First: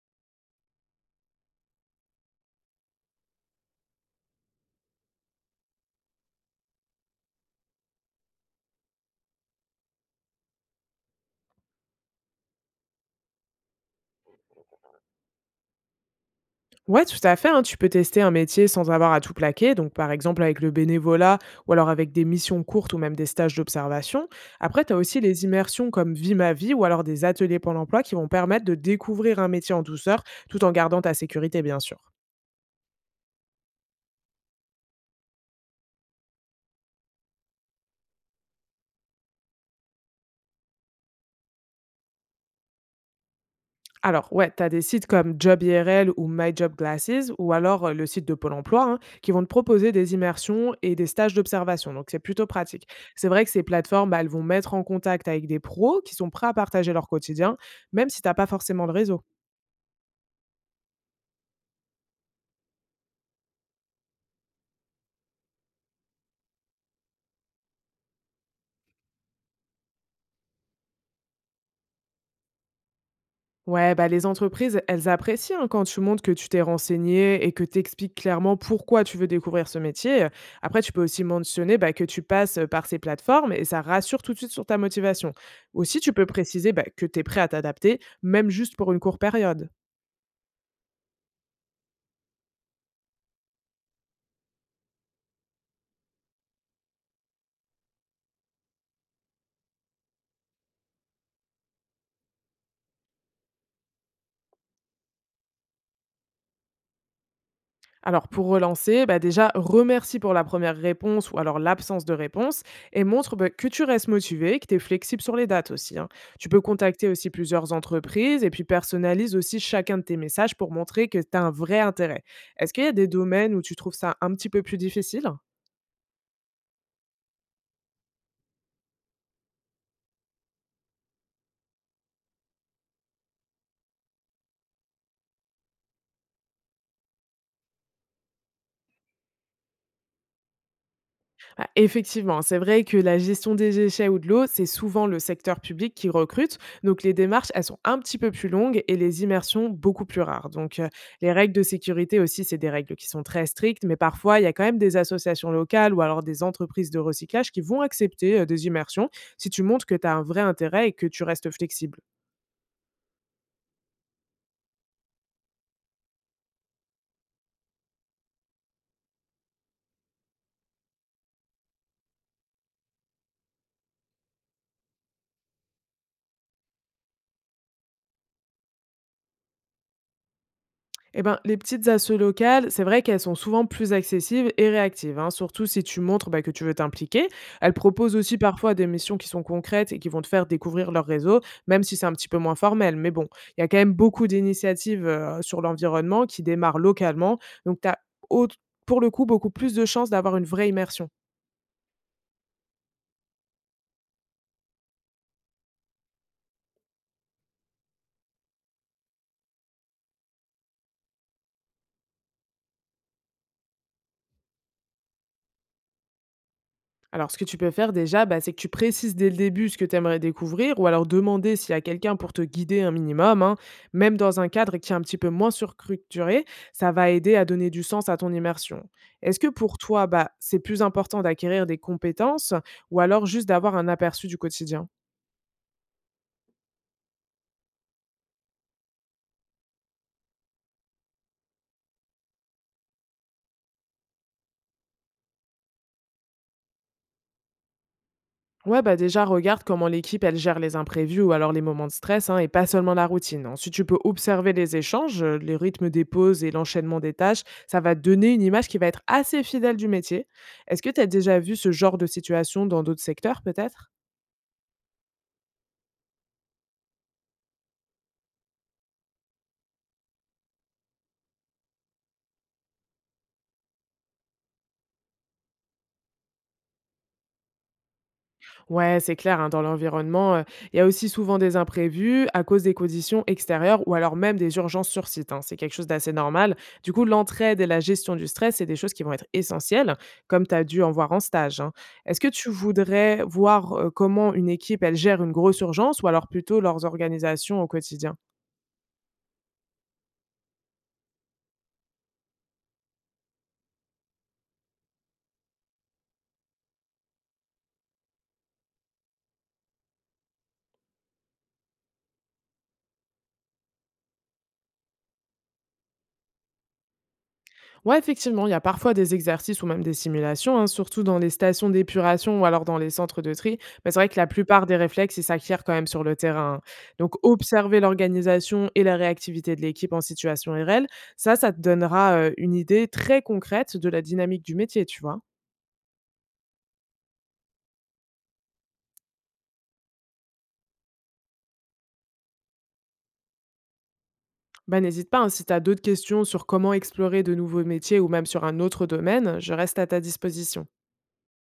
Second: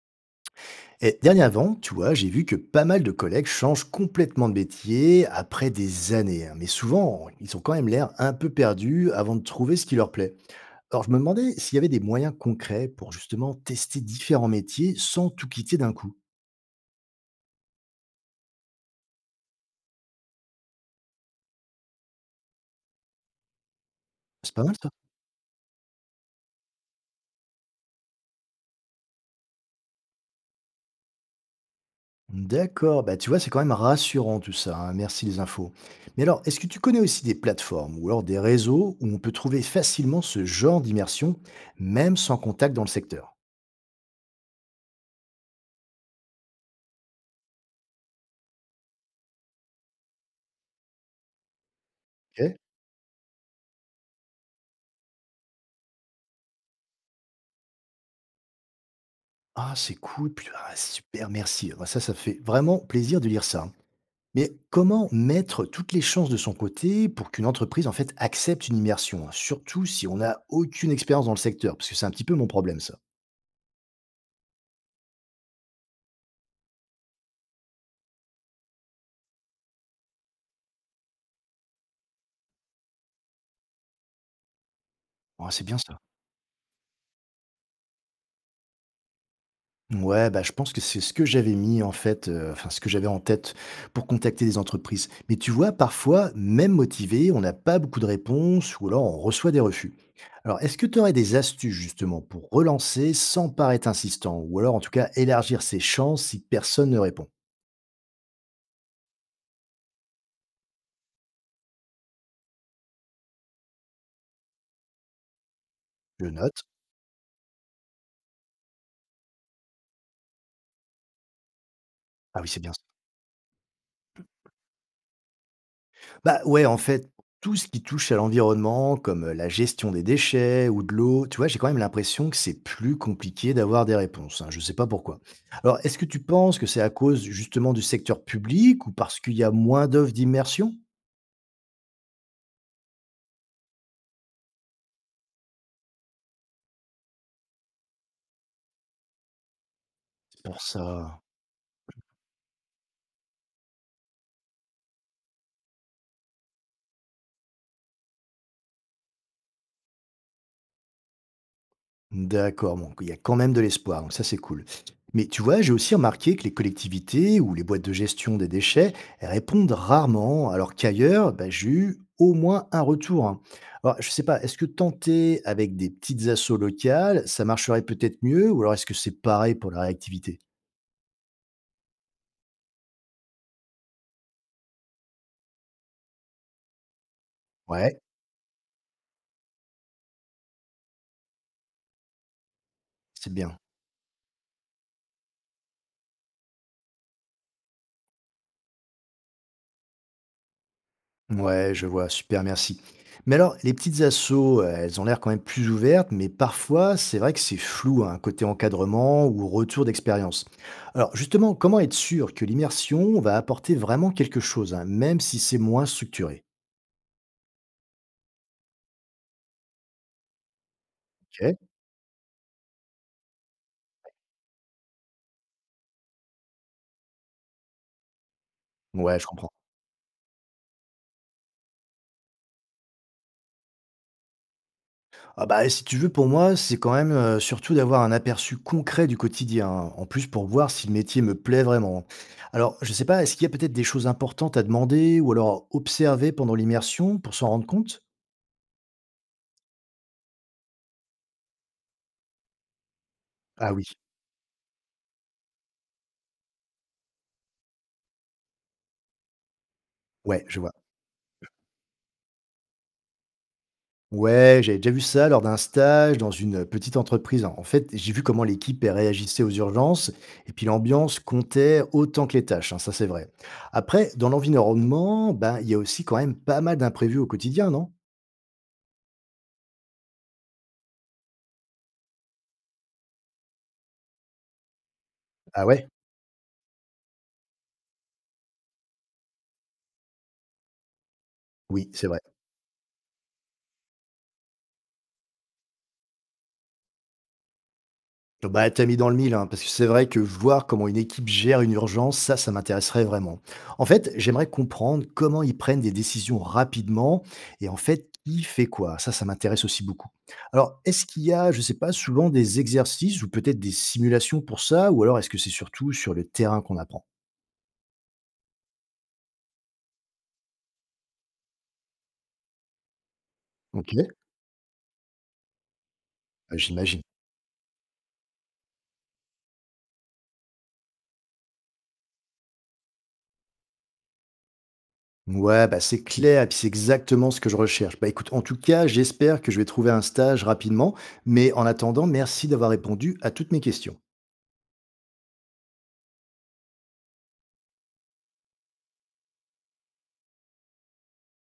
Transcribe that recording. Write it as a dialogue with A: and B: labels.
A: Et dernièrement, tu vois, j'ai vu que pas mal de collègues changent complètement de métier après des années, hein. Mais souvent, ils ont quand même l'air un peu perdus avant de trouver ce qui leur plaît. Alors, je me demandais s'il y avait des moyens concrets pour justement tester différents métiers sans tout quitter d'un coup.
B: Ouais, tout à fait, hein. Tu peux tester un métier sans avoir à tout plaquer, donc par exemple avec le bénévolat ou alors avec des missions courtes ou même des stages d'observation.
A: C'est pas mal
B: Après,
A: ça.
B: tu as aussi les immersions comme Vie ma vie ou alors des ateliers Pôle emploi qui vont permettre de découvrir un métier en douceur tout en gardant ta sécurité, bien sûr.
A: D'accord, bah tu vois, c'est quand même rassurant tout ça, hein. Merci les infos. Mais alors, est-ce que tu connais aussi des plateformes ou alors des réseaux où on peut trouver facilement ce genre d'immersion, même sans contact dans le secteur?
B: Alors ouais, tu as des sites comme Job IRL ou My Job Glasses ou alors le site de Pôle emploi hein, qui vont te proposer des immersions et des stages d'observation. Donc c'est plutôt
A: Ok.
B: pratique. C'est vrai que ces plateformes, bah, elles vont mettre en contact avec des pros qui sont prêts à partager leur quotidien, même si tu n'as pas forcément de réseau.
A: Ah, c'est cool, puis ah, super, merci. Ah, ça fait vraiment plaisir de lire ça, hein. Mais comment mettre toutes les chances de son côté pour qu'une entreprise, en fait, accepte une immersion, hein, surtout si on n'a aucune expérience dans le secteur, parce que c'est un petit peu mon problème, ça.
B: Ouais, bah, les entreprises, elles apprécient hein, quand tu montres que tu t'es renseigné et que tu expliques clairement pourquoi tu veux découvrir ce métier. Après, tu peux aussi mentionner bah, que tu passes par ces plateformes et ça rassure tout de suite sur ta motivation.
A: Ah, c'est bien ça.
B: Aussi, tu peux préciser bah, que tu es prêt à t'adapter, même juste pour une courte période.
A: Ouais, bah, je pense que c'est ce que j'avais mis en fait, enfin ce que j'avais en tête pour contacter des entreprises. Mais tu vois, parfois, même motivé, on n'a pas beaucoup de réponses ou alors on reçoit des refus. Alors, est-ce que tu aurais des astuces justement pour relancer sans paraître insistant? Ou alors en tout cas élargir ses chances si personne ne répond?
B: Alors pour relancer, bah déjà remercie pour la première réponse ou alors l'absence de réponse et montre bah, que tu restes motivé, que tu es flexible sur les dates aussi, hein.
A: Je
B: Tu peux
A: note.
B: contacter aussi plusieurs entreprises et puis personnalise aussi chacun de tes messages pour montrer que tu as un vrai intérêt.
A: Ah oui, c'est bien.
B: Est-ce qu'il y a des domaines où tu trouves ça un petit peu plus difficile?
A: Bah ouais, en fait, tout ce qui touche à l'environnement, comme la gestion des déchets ou de l'eau, tu vois, j'ai quand même l'impression que c'est plus compliqué d'avoir des réponses, hein, je ne sais pas pourquoi. Alors, est-ce que tu penses que c'est à cause justement du secteur public ou parce qu'il y a moins d'offres d'immersion?
B: Bah, effectivement, c'est vrai que la gestion des déchets ou de l'eau, c'est souvent le secteur public qui recrute. Donc les démarches, elles sont un petit peu plus longues et les immersions beaucoup plus
A: C'est
B: rares.
A: pour
B: Donc
A: ça.
B: les règles de sécurité aussi, c'est des règles qui sont très strictes, mais parfois, il y a quand même des associations locales ou alors des entreprises de recyclage qui vont accepter des immersions si tu montres que tu as un vrai intérêt et que tu restes flexible.
A: D'accord, bon, il y a quand même de l'espoir, donc ça c'est cool. Mais tu vois, j'ai aussi remarqué que les collectivités ou les boîtes de gestion des déchets elles répondent rarement, alors qu'ailleurs, bah, j'ai eu au moins un retour, hein. Alors, je sais pas, est-ce que tenter avec des petites assos locales, ça marcherait peut-être mieux, ou alors est-ce que c'est pareil pour la réactivité?
B: Eh ben, les petites assos locales, c'est vrai qu'elles sont souvent plus accessibles et réactives, hein, surtout si tu montres bah, que tu veux t'impliquer. Elles
A: Ouais,
B: proposent aussi parfois des missions qui sont concrètes et qui vont te faire découvrir leur réseau, même si c'est un petit peu moins formel. Mais bon,
A: c'est bien.
B: il y a quand même beaucoup d'initiatives sur l'environnement qui démarrent localement. Donc, tu as pour le coup beaucoup plus de chances d'avoir une vraie immersion.
A: Ouais, je vois, super, merci. Mais alors, les petites assos, elles ont l'air quand même plus ouvertes, mais parfois, c'est vrai que c'est flou, hein, côté encadrement ou retour d'expérience. Alors, justement, comment être sûr que l'immersion va apporter vraiment quelque chose, hein, même si c'est moins structuré?
B: Alors, ce que tu peux faire déjà, bah, c'est que tu précises dès le début ce que tu aimerais découvrir, ou alors
A: Ok.
B: demander s'il y a quelqu'un pour te guider un minimum, hein, même dans un cadre qui est un petit peu moins structuré, ça va aider à donner du sens à ton immersion.
A: Ouais, je
B: Est-ce que
A: comprends.
B: pour toi, bah, c'est plus important d'acquérir des compétences, ou alors juste d'avoir un aperçu du quotidien?
A: Ah bah, si tu veux, pour moi, c'est quand même surtout d'avoir un aperçu concret du quotidien, hein, en plus pour voir si le métier me plaît vraiment. Alors, je sais pas, est-ce qu'il y a peut-être des choses importantes à demander ou alors à observer pendant l'immersion pour s'en rendre compte?
B: Ouais, bah déjà, regarde comment l'équipe, elle gère les imprévus ou alors les moments de stress, hein, et pas seulement la routine.
A: Ah
B: Ensuite,
A: oui,
B: tu peux observer les échanges, les rythmes des pauses et l'enchaînement des tâches. Ça va te donner une image qui va être assez fidèle du métier.
A: ouais, je vois.
B: Est-ce que tu as déjà vu ce genre de situation dans d'autres secteurs, peut-être?
A: Ouais, j'avais déjà vu ça lors d'un stage dans une petite entreprise. En fait, j'ai vu comment l'équipe elle réagissait aux urgences et puis l'ambiance comptait autant que les tâches, hein, ça c'est vrai. Après, dans l'environnement, ben, il y a aussi quand même pas mal d'imprévus au quotidien, non?
B: Ouais, c'est clair, hein, dans l'environnement, il y a aussi souvent des imprévus à cause des conditions extérieures ou alors même des urgences sur site, hein. C'est
A: Ah
B: quelque
A: ouais?
B: chose d'assez normal. Du coup, l'entraide et la gestion du stress, c'est des choses qui vont être essentielles, comme tu as dû en voir en stage, hein.
A: Oui, c'est vrai.
B: Est-ce que tu voudrais voir, comment une équipe, elle gère une grosse urgence ou alors plutôt leurs organisations au quotidien?
A: Bah, t'as mis dans le mille, hein, parce que c'est vrai que voir comment une équipe gère une urgence, ça m'intéresserait vraiment. En fait, j'aimerais comprendre comment ils prennent des décisions rapidement et en fait, qui fait quoi. Ça m'intéresse aussi beaucoup. Alors, est-ce qu'il y a, je sais pas, souvent des exercices ou peut-être des simulations pour ça, ou alors est-ce que c'est surtout sur le terrain qu'on apprend?
B: Ouais, effectivement, il y a parfois des exercices ou même des simulations, hein, surtout dans les stations d'épuration ou alors dans les centres de tri. Mais
A: Ok.
B: c'est vrai que la plupart des réflexes, ils s'acquièrent quand même sur le
A: Bah,
B: terrain, hein.
A: j'imagine.
B: Donc, observer l'organisation et la réactivité de l'équipe en situation RL, ça, ça te donnera une idée très concrète de la dynamique du métier, tu vois.
A: Ouais, bah c'est clair, et puis c'est exactement ce que je recherche. Bah écoute, en tout cas, j'espère que je vais trouver un stage rapidement, mais en attendant, merci d'avoir répondu à toutes mes questions.
B: Bah, n'hésite pas, hein, si tu as d'autres questions sur comment explorer de nouveaux métiers ou même sur un autre domaine, je reste à ta disposition.